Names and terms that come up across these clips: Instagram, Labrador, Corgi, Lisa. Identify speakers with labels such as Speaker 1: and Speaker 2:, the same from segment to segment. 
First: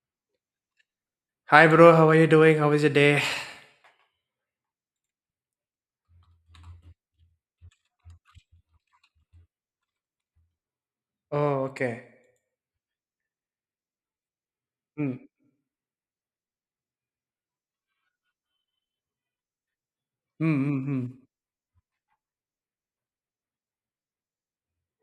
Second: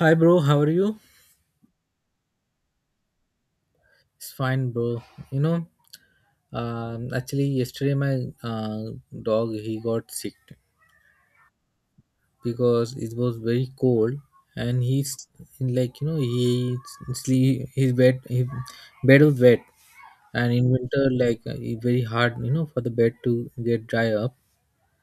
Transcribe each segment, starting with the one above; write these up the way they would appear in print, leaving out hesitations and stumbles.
Speaker 1: Hi, bro. How are you?
Speaker 2: Hi, bro. How are you doing? How was your day?
Speaker 1: It's fine, bro. You know, actually, yesterday my dog he got sick
Speaker 2: Oh, okay.
Speaker 1: because it was very cold, and
Speaker 2: Hmm.
Speaker 1: he's like he sleep his bed was wet, and
Speaker 2: Hmm.
Speaker 1: in
Speaker 2: Hmm.
Speaker 1: winter
Speaker 2: Hmm.
Speaker 1: it's very hard for the bed to get dry up.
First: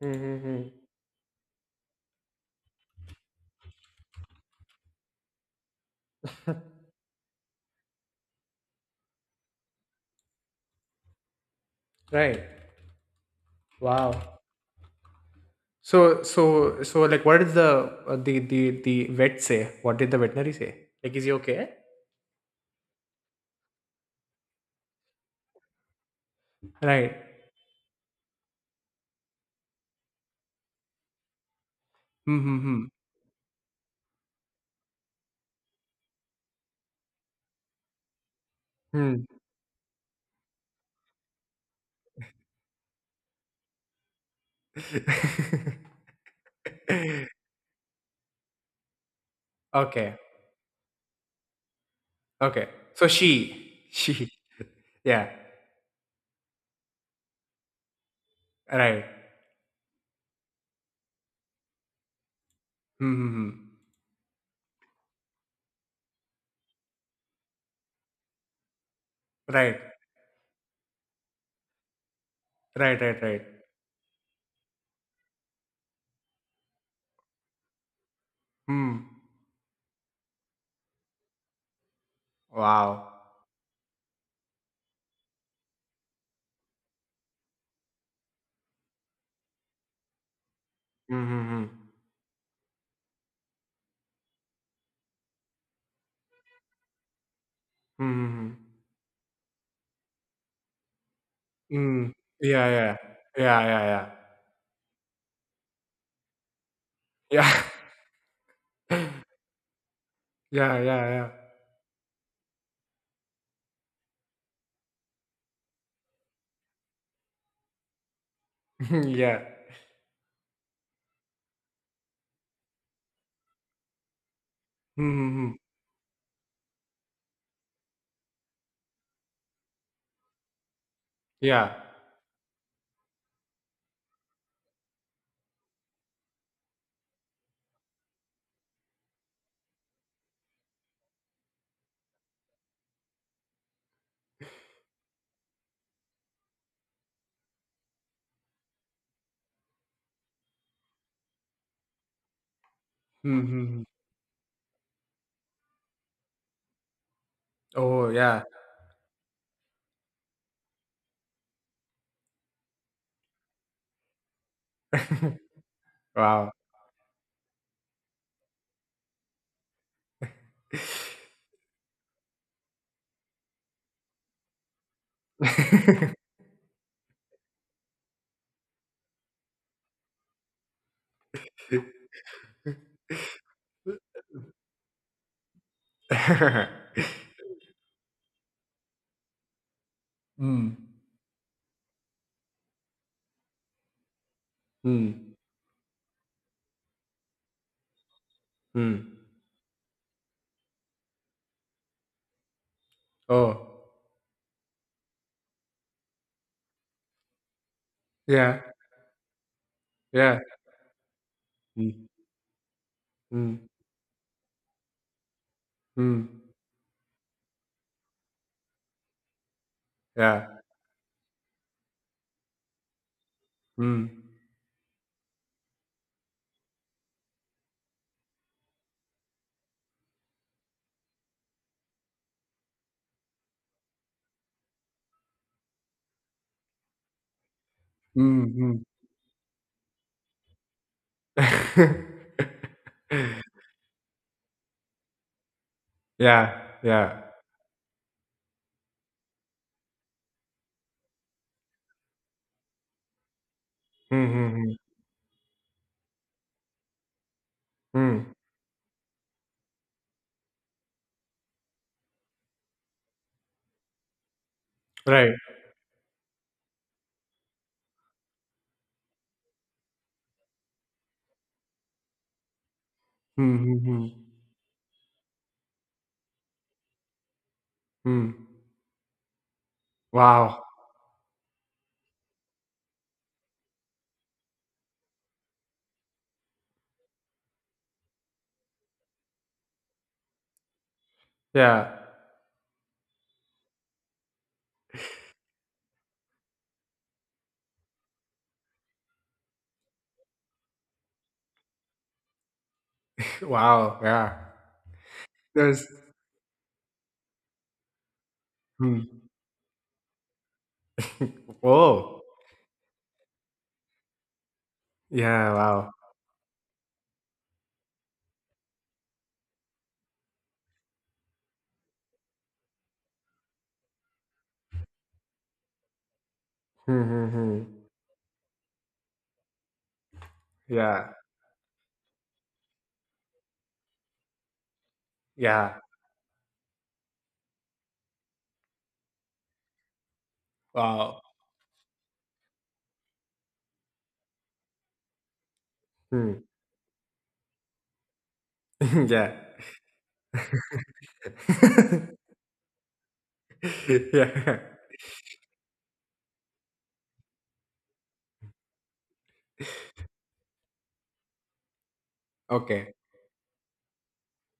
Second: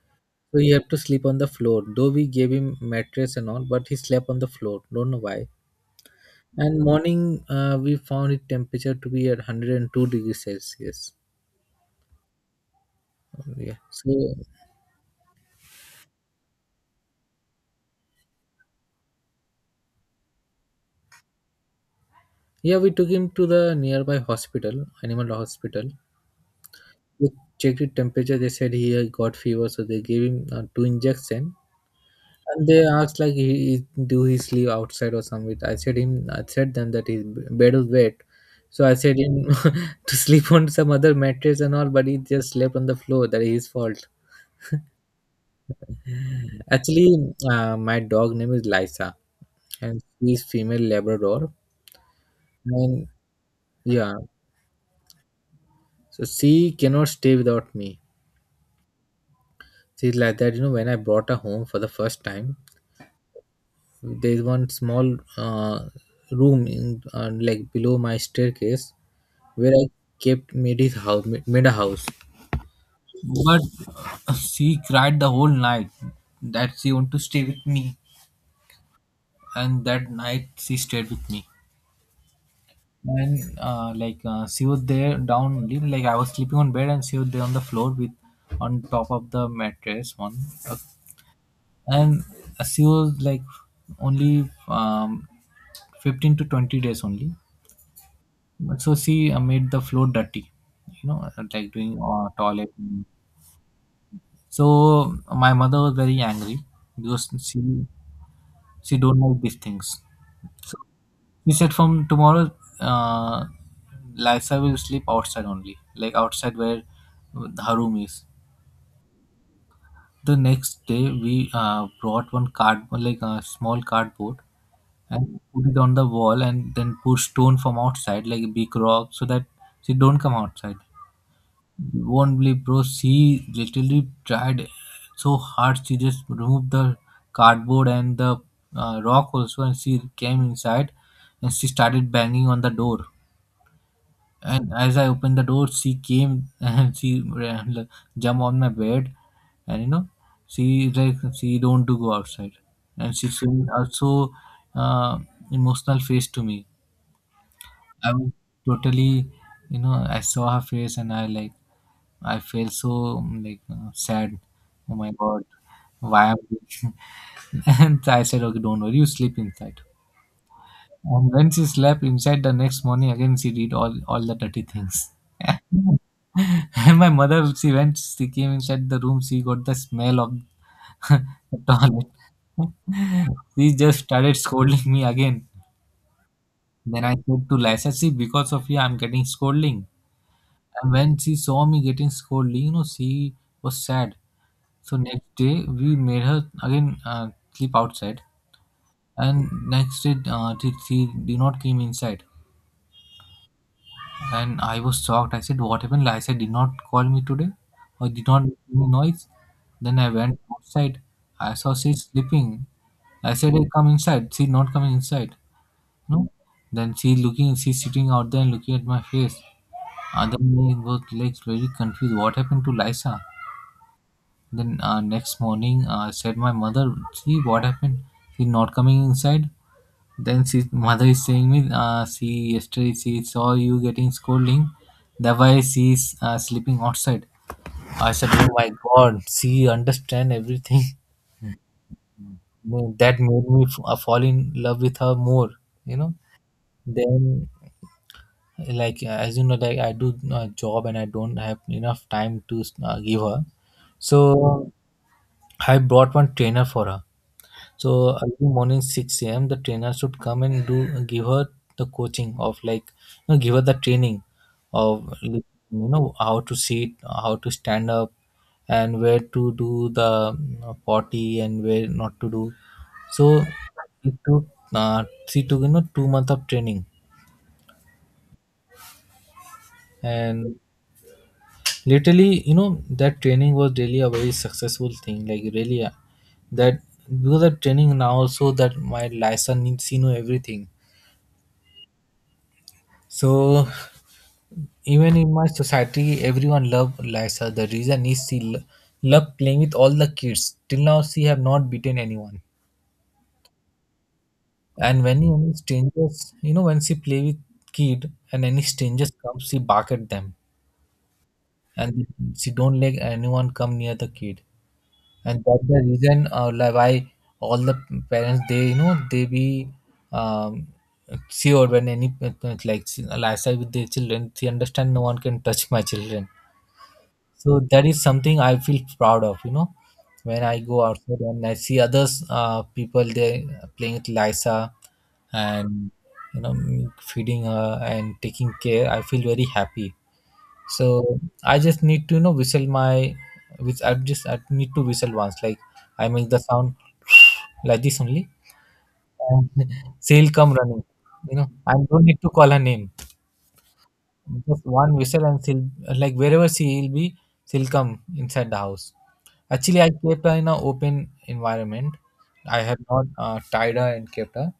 Speaker 2: Hmm. Hmm,
Speaker 1: So he
Speaker 2: hmm.
Speaker 1: had to sleep on the floor. Though we gave him mattress and all, but he slept on the floor. Don't know why. And morning, we found his temperature to be at 102 degrees Celsius.
Speaker 2: Right.
Speaker 1: Yeah. So
Speaker 2: Wow. So, like, what did the vet say? What did the veterinary say? Like, is he okay?
Speaker 1: yeah, we took him to the nearby hospital, animal hospital.
Speaker 2: Right.
Speaker 1: We checked his temperature. They said he got fever, so they gave him two injection.
Speaker 2: Hmm.
Speaker 1: And they
Speaker 2: Hmm.
Speaker 1: asked like, do he sleep outside or somewhere? I said them that his bed was wet, so I
Speaker 2: Hmm.
Speaker 1: said
Speaker 2: Hmm.
Speaker 1: him to sleep on some other mattress and all, but he just slept on the floor. That is his fault. Actually, my dog name is Lisa, and
Speaker 2: Okay.
Speaker 1: she is female Labrador,
Speaker 2: Okay. So
Speaker 1: and
Speaker 2: she,
Speaker 1: yeah,
Speaker 2: she, yeah.
Speaker 1: so she cannot stay without me.
Speaker 2: Right.
Speaker 1: See, like that, you know, when I brought her home for the first time,
Speaker 2: Hmm. Hmm, hmm.
Speaker 1: there's one small room in like below my staircase where
Speaker 2: Right.
Speaker 1: I kept made his house, made a house.
Speaker 2: Right. Right. Right.
Speaker 1: But she cried the whole night that she want to stay with me,
Speaker 2: Hmm.
Speaker 1: and that night she stayed with me.
Speaker 2: Wow.
Speaker 1: And she was there down only, like I was sleeping on bed and she was there on the floor with on top of the mattress one a
Speaker 2: Hmm. Hmm. Hmm.
Speaker 1: and she was like only 15 to 20 days only.
Speaker 2: Hmm. Hmm, hmm.
Speaker 1: But so she made the floor dirty, you know, like doing
Speaker 2: Mm. Yeah,
Speaker 1: toilet.
Speaker 2: yeah. Yeah, yeah, yeah.
Speaker 1: So my mother was very angry because
Speaker 2: Yeah.
Speaker 1: she don't like these things, so
Speaker 2: Yeah, yeah, yeah.
Speaker 1: she said, "From tomorrow, uh, Lisa will sleep outside only, like outside where her room is."
Speaker 2: Mhm, yeah.
Speaker 1: The next day we brought one card, like a small cardboard,
Speaker 2: Mhm,
Speaker 1: and
Speaker 2: mhm.
Speaker 1: put it on the wall and then put stone from outside like a big rock so that she don't come outside.
Speaker 2: Yeah.
Speaker 1: You won't believe, bro, she literally tried so hard. She just removed the cardboard and the rock also, and she came inside, and she started banging on the door. And as I opened the door, she came and she ran, jumped on my bed. And you know, she don't to go outside, and she
Speaker 2: Mhm,
Speaker 1: showed
Speaker 2: mhm.
Speaker 1: also uh, emotional face to me.
Speaker 2: Oh,
Speaker 1: I was
Speaker 2: yeah.
Speaker 1: totally, you know, I saw her face and I felt so sad. Oh my god, why am
Speaker 2: Wow.
Speaker 1: I? And I said, "Okay, don't worry, you sleep inside." And when she slept inside the next morning, again she did all the dirty things. And my mother, she came inside the room, she got the smell of the toilet. She just started scolding me again. Then I said to Lisa, "See, because of you, I'm getting scolding."
Speaker 2: Mm.
Speaker 1: And when she saw me getting scolded, you know, she was sad. So next
Speaker 2: Mm.
Speaker 1: day we made her again sleep outside,
Speaker 2: Mm.
Speaker 1: and next day she did not came inside,
Speaker 2: Oh.
Speaker 1: and I was shocked. I said, "What happened?" I said, "Did not call me today, or did not make
Speaker 2: Yeah.
Speaker 1: any noise." Then I went
Speaker 2: Yeah.
Speaker 1: outside. I saw she
Speaker 2: Mm.
Speaker 1: sleeping. I said, "Hey,
Speaker 2: Mm.
Speaker 1: come inside." She not coming inside. No.
Speaker 2: Mm.
Speaker 1: Then she looking, she sitting out there and looking at my face. Other
Speaker 2: Yeah.
Speaker 1: then I was like very confused. What happened to Lisa?
Speaker 2: Mm.
Speaker 1: Then next morning, I said my mother, "See what happened? She not coming inside." Then she mother is saying me, "See, yesterday she saw you getting scolding. That's why she is sleeping outside." I said,
Speaker 2: Mm,
Speaker 1: "Oh my
Speaker 2: mm.
Speaker 1: God, she understand everything." No, that made me fall in love with her more. You know.
Speaker 2: Yeah, yeah.
Speaker 1: Then, as you know, like I do a job and I don't have enough time to give her.
Speaker 2: Mm, mm,
Speaker 1: So
Speaker 2: mm.
Speaker 1: I brought one trainer for her. So
Speaker 2: Mm.
Speaker 1: early morning six a.m. the trainer should come and do give her the coaching of give her the training of
Speaker 2: Right.
Speaker 1: how to sit, how to stand up, and where to do the potty and where not to do. So
Speaker 2: Mm, mm,
Speaker 1: it
Speaker 2: mm.
Speaker 1: took she took you know 2 months of training.
Speaker 2: Mm.
Speaker 1: And
Speaker 2: Wow.
Speaker 1: literally, you know, that training was really a very successful thing, like really that because of training now also that my license needs you know everything.
Speaker 2: Yeah.
Speaker 1: So even in my society, everyone love Lysa. The reason is love playing with all the kids. Till now, she have not beaten anyone.
Speaker 2: Wow, yeah.
Speaker 1: And when any
Speaker 2: There's
Speaker 1: strangers, you know, when she play with kid and any strangers
Speaker 2: hmm.
Speaker 1: come, she bark at them, and
Speaker 2: Woah.
Speaker 1: she don't let anyone come near the kid. And
Speaker 2: Yeah,
Speaker 1: that's the
Speaker 2: wow.
Speaker 1: reason, like, why all the parents, they, you know, they be um, sure when any like Lysa with their children, she understand no one can touch my children.
Speaker 2: Hmm, hmm,
Speaker 1: So
Speaker 2: hmm.
Speaker 1: that is something I feel proud of, you know, when I go
Speaker 2: Yeah,
Speaker 1: outside and I see others people, they playing with Lisa
Speaker 2: yeah.
Speaker 1: and, you know, feeding her and taking care, I feel very happy. So
Speaker 2: Wow.
Speaker 1: I just need to, you know, whistle my which I just I need to whistle once, like I make the
Speaker 2: Hmm.
Speaker 1: sound like this only,
Speaker 2: Yeah.
Speaker 1: and she'll come running. You know, I don't need to call her name,
Speaker 2: Yeah.
Speaker 1: just one whistle and she'll, like wherever she'll be, she'll come inside the house. Actually, I kept her in an open environment. I have
Speaker 2: Okay.
Speaker 1: not tied her and kept her.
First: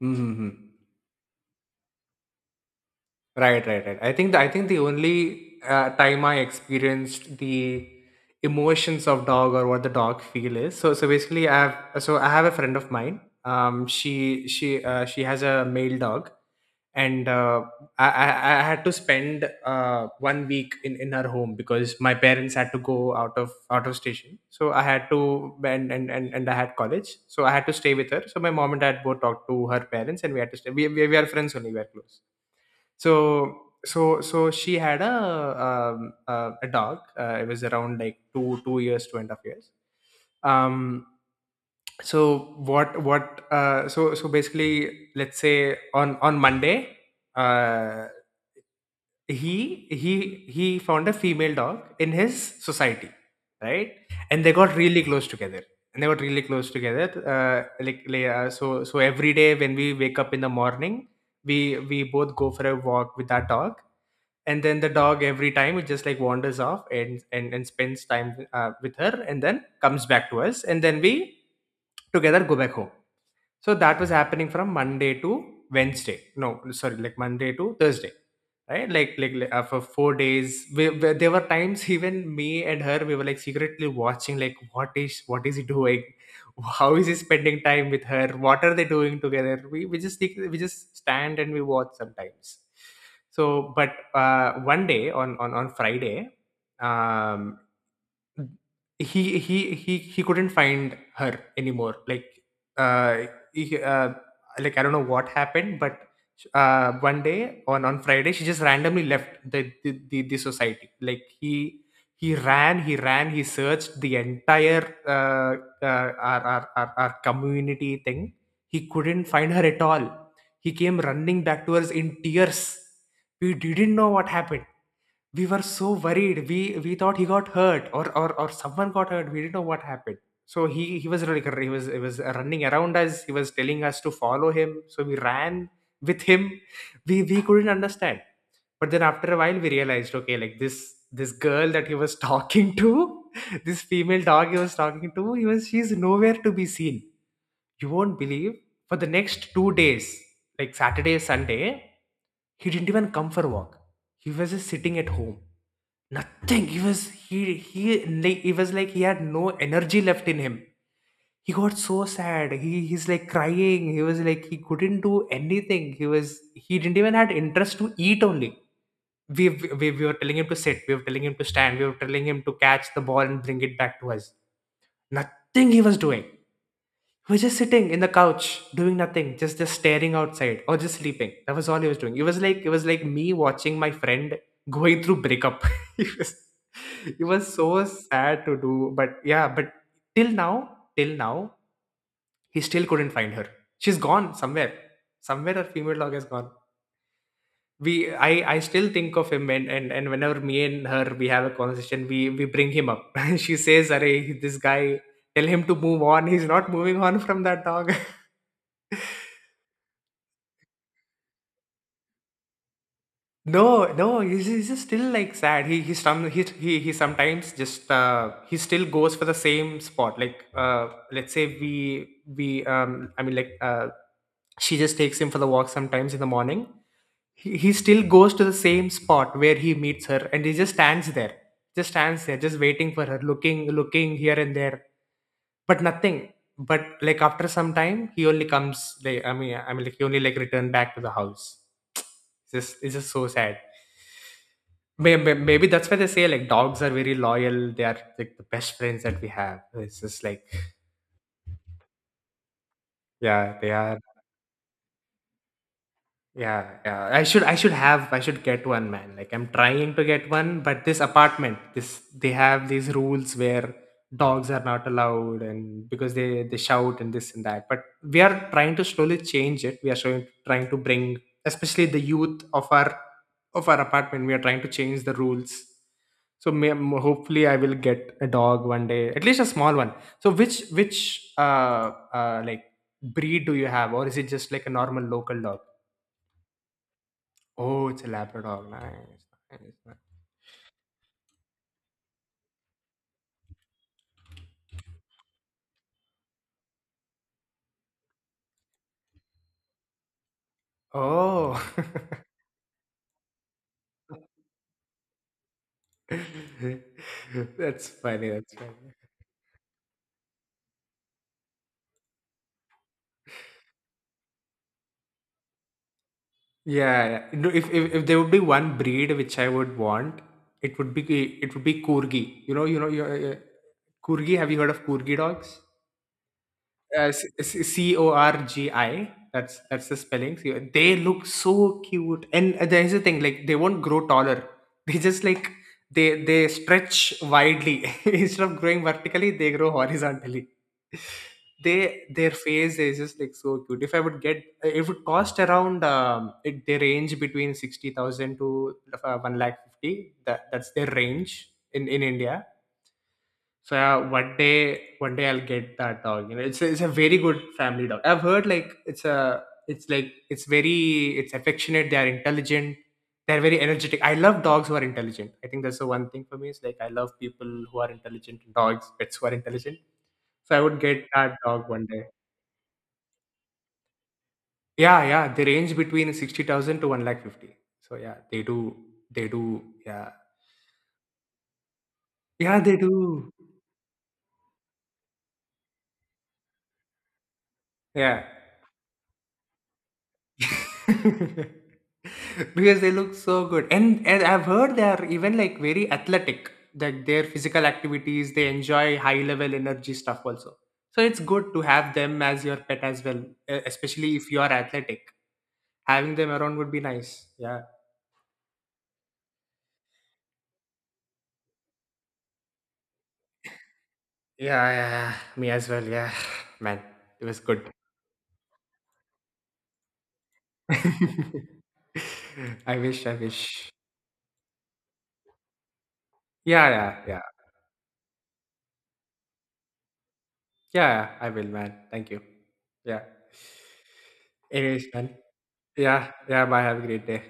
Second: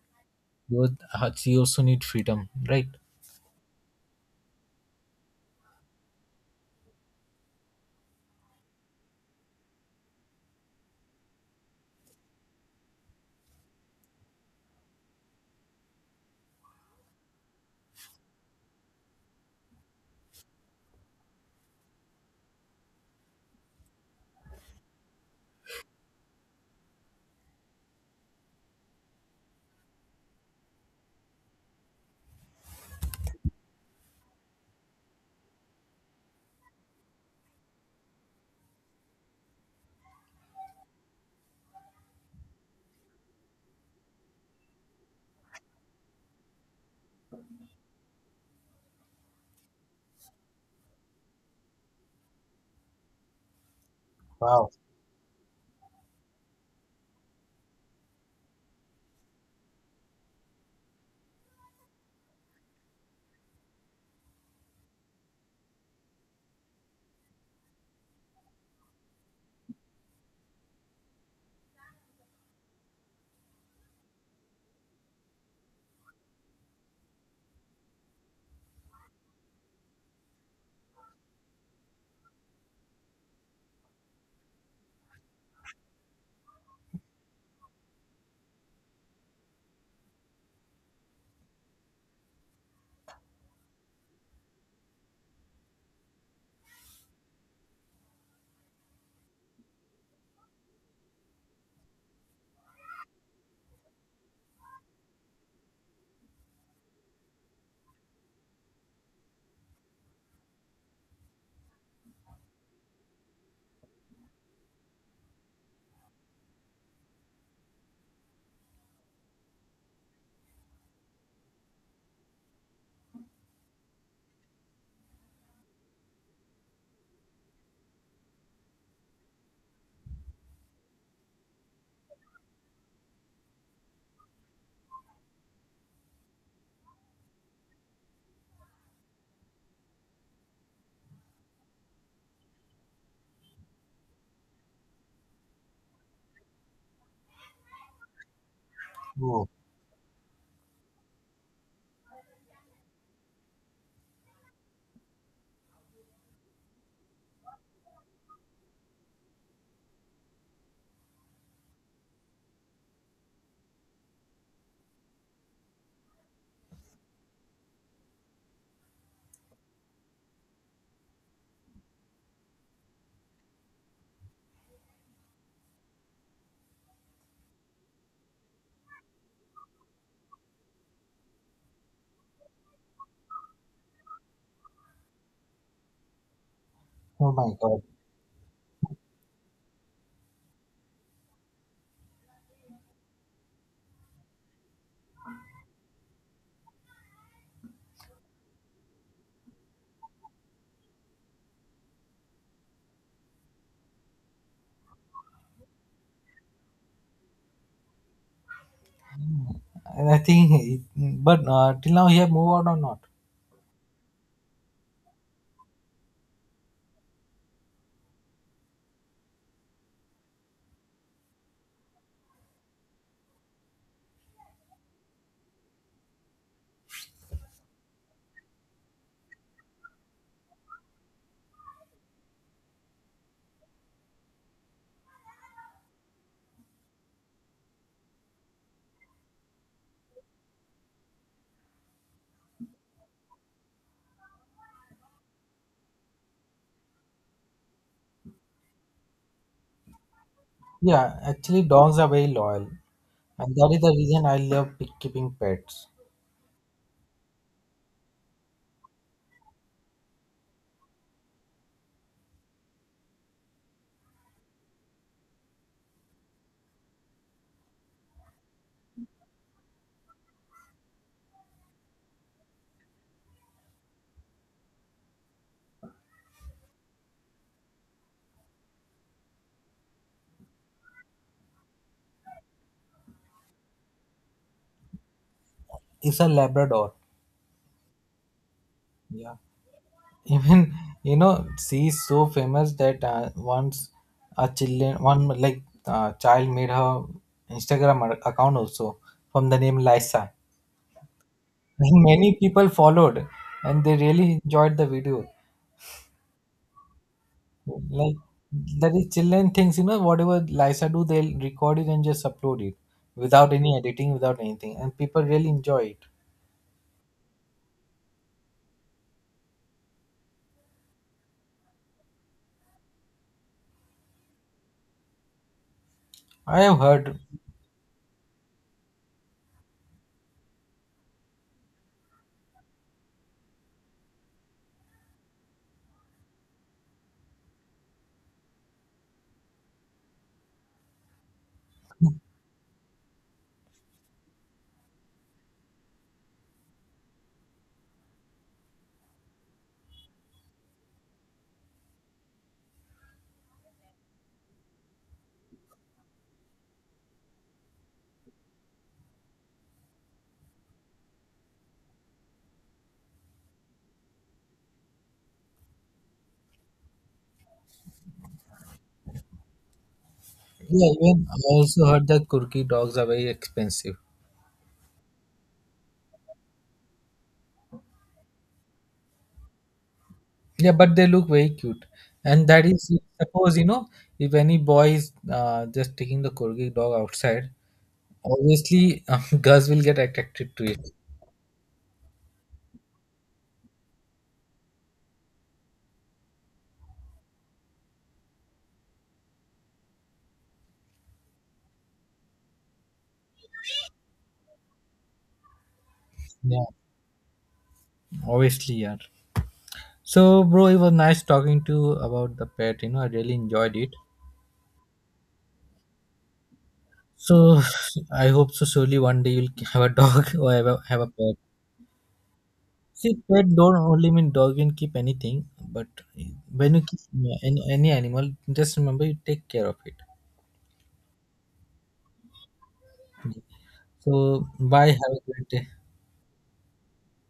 Speaker 2: Hmm, hmm, hmm.
Speaker 1: Because she also need freedom, right?
Speaker 2: Right, right, right. I think the only time I experienced the emotions of dog or what the dog feel is. So basically I have a friend of mine. She has a male dog, and I had to spend one week in her home because my parents had to go out of station. So I had to, and I had college, so I had to stay with her. So my mom and dad both talked to her parents, and we had to stay. We are friends only. We are close. So so she had a dog. It was around like two and a half years. Um, so what basically, let's say on Monday, uh he found a female dog in his society, right, and they
Speaker 1: Wow.
Speaker 2: got really close together. And they got really close together, so, so every day when we wake up in the morning, we both go for a walk with that dog, and then the dog every time it just like wanders off and spends time with her, and then comes back to us, and then we together go back home. So that was happening from Monday to Wednesday. No, sorry, like Monday to Thursday, right? For 4 days. There were times even me and her, we were like secretly watching, like, what is he doing? How is he spending time with her? What are they doing together? We just stand and we watch sometimes. So, but one day on Friday, um, he couldn't find her anymore, like, uh, he, uh like, I don't know what happened, but one day on Friday, she just randomly left the the society, like, he ran, he searched the entire our community thing. He couldn't find her at all. He came running back to us in tears. We didn't know what happened. We were so worried. We thought he got hurt, or someone got hurt. We didn't know what happened. So he was like, he was running around us. He was telling us to follow him. So we ran with him. We couldn't understand. But then after a while we realized, okay, like, this girl that he was talking to, this female dog he was talking to, he was she's nowhere to be seen. You won't believe, for the
Speaker 1: Oh,
Speaker 2: next 2 days, like Saturday, Sunday, he didn't even come for a walk. He was just sitting at home, nothing. He was he he Like, it was like, he had no energy left in him. He got so sad. He's like crying. He was like, he couldn't do anything. He didn't even had interest to eat only. We were telling him to sit, we were telling him to stand, we were telling him to catch the ball and bring it back to us. Nothing he was doing. We're just sitting in the couch, doing nothing, just staring outside or just sleeping. That was all he was doing. It was like, me watching my friend going through breakup. it was it
Speaker 1: oh my
Speaker 2: was
Speaker 1: God.
Speaker 2: so sad to do. But yeah, but till now, he still couldn't find her. She's gone somewhere. Somewhere her female dog has gone. We I still think of him, and whenever me and her we have a conversation, we bring him up. She says, "Arey, this guy, tell him to move on. He's not moving on from that dog."
Speaker 1: And I think, but till now he have moved out or not?
Speaker 2: No, no, he's just still like sad. He sometimes just he still goes for the same spot. Like let's say we I mean, like, she just takes him for the walk sometimes in the morning. He still goes to the same spot where he meets her, and he just stands there, just stands there, just waiting for her, looking here and there, but nothing. But, like, after some time he only comes. Like, I mean, like, he only like returned back to the house. It's just so sad. May- Maybe that's why they say, like, dogs are very loyal. They are like the best friends that we have. It's just like,
Speaker 1: Yeah, actually dogs are very loyal, and
Speaker 2: yeah,
Speaker 1: that
Speaker 2: they
Speaker 1: is the
Speaker 2: are.
Speaker 1: reason I love keeping pets.
Speaker 2: Yeah, yeah. I should get one, man. Like, I'm trying to get one, but this apartment, this they have these rules where dogs are not allowed, and because they shout and this and that. But we are trying to slowly change it. We are showing, trying to bring, especially the youth of our apartment. We are trying to change the rules. So, hopefully I will get a dog one day, at least a small one. So which like, breed do you have, or is it just like a normal local dog?
Speaker 1: It's a Labrador.
Speaker 2: Oh, it's a Labrador. Nice,
Speaker 1: Yeah.
Speaker 2: nice, nice.
Speaker 1: Even, you know, she is so famous that once a children one like child made her Instagram account also from the name Lysa.
Speaker 2: Oh,
Speaker 1: Many people followed and they really enjoyed the video.
Speaker 2: that's
Speaker 1: Like,
Speaker 2: funny. That's funny.
Speaker 1: that is children things, you know, whatever Lisa do, they'll record it and just upload it without any editing, without anything, and people really enjoy it.
Speaker 2: Yeah, yeah. No, if there would be one breed which I would want, it would be it would be Corgi. You Corgi. Have you heard of Corgi dogs?
Speaker 1: I have heard.
Speaker 2: Corgi. That's the spelling. They look so cute, and there's the thing, like, they won't grow taller. They just like, they stretch widely instead of growing vertically, they grow horizontally. They Their face is just like so cute. If I would get, it would cost around they range between 60,000 to one lakh fifty. That's their range in India. So, yeah, one day I'll get that dog. You know, it's a very good family dog. I've heard like it's a it's like it's very it's affectionate. They are intelligent. They're very energetic. I love dogs who are intelligent. I think that's the one thing for me. Is like, I love people who are intelligent. Dogs, pets who are intelligent. So I would
Speaker 1: Yeah,
Speaker 2: get
Speaker 1: even
Speaker 2: that
Speaker 1: I
Speaker 2: dog one
Speaker 1: also heard
Speaker 2: day.
Speaker 1: that kurki dogs are very expensive.
Speaker 2: Yeah, yeah. They range between 60,000 to one lakh fifty. So yeah, they do. They do. Yeah,
Speaker 1: Yeah, but they look very cute. And
Speaker 2: yeah.
Speaker 1: that
Speaker 2: They
Speaker 1: is,
Speaker 2: do.
Speaker 1: suppose, you know, if any boy is just taking the corgi dog outside,
Speaker 2: Yeah.
Speaker 1: obviously girls will get attracted to it.
Speaker 2: Because they look so good, and I've heard they are even like very athletic, that their physical activities, they enjoy high level energy stuff also, so it's good to have them as your pet as well, especially if you are athletic, having them around
Speaker 1: Yeah.
Speaker 2: would be nice. Yeah.
Speaker 1: Obviously, yeah. So, bro, it was nice talking to you about the pet. You know, I really enjoyed it.
Speaker 2: Yeah, yeah, yeah. Me as well. Yeah, man. It was
Speaker 1: So,
Speaker 2: good.
Speaker 1: I hope so. Surely one day you'll have a dog or have a pet.
Speaker 2: I
Speaker 1: See, pet
Speaker 2: wish.
Speaker 1: don't only mean dog. You can keep anything, but
Speaker 2: Yeah,
Speaker 1: when you
Speaker 2: yeah,
Speaker 1: keep
Speaker 2: yeah,
Speaker 1: any animal, just remember you take care of it.
Speaker 2: yeah, I will, man. Thank you. Yeah.
Speaker 1: So,
Speaker 2: Anyways,
Speaker 1: bye.
Speaker 2: man.
Speaker 1: Have a great day.
Speaker 2: Yeah, yeah, bye. Have a great day.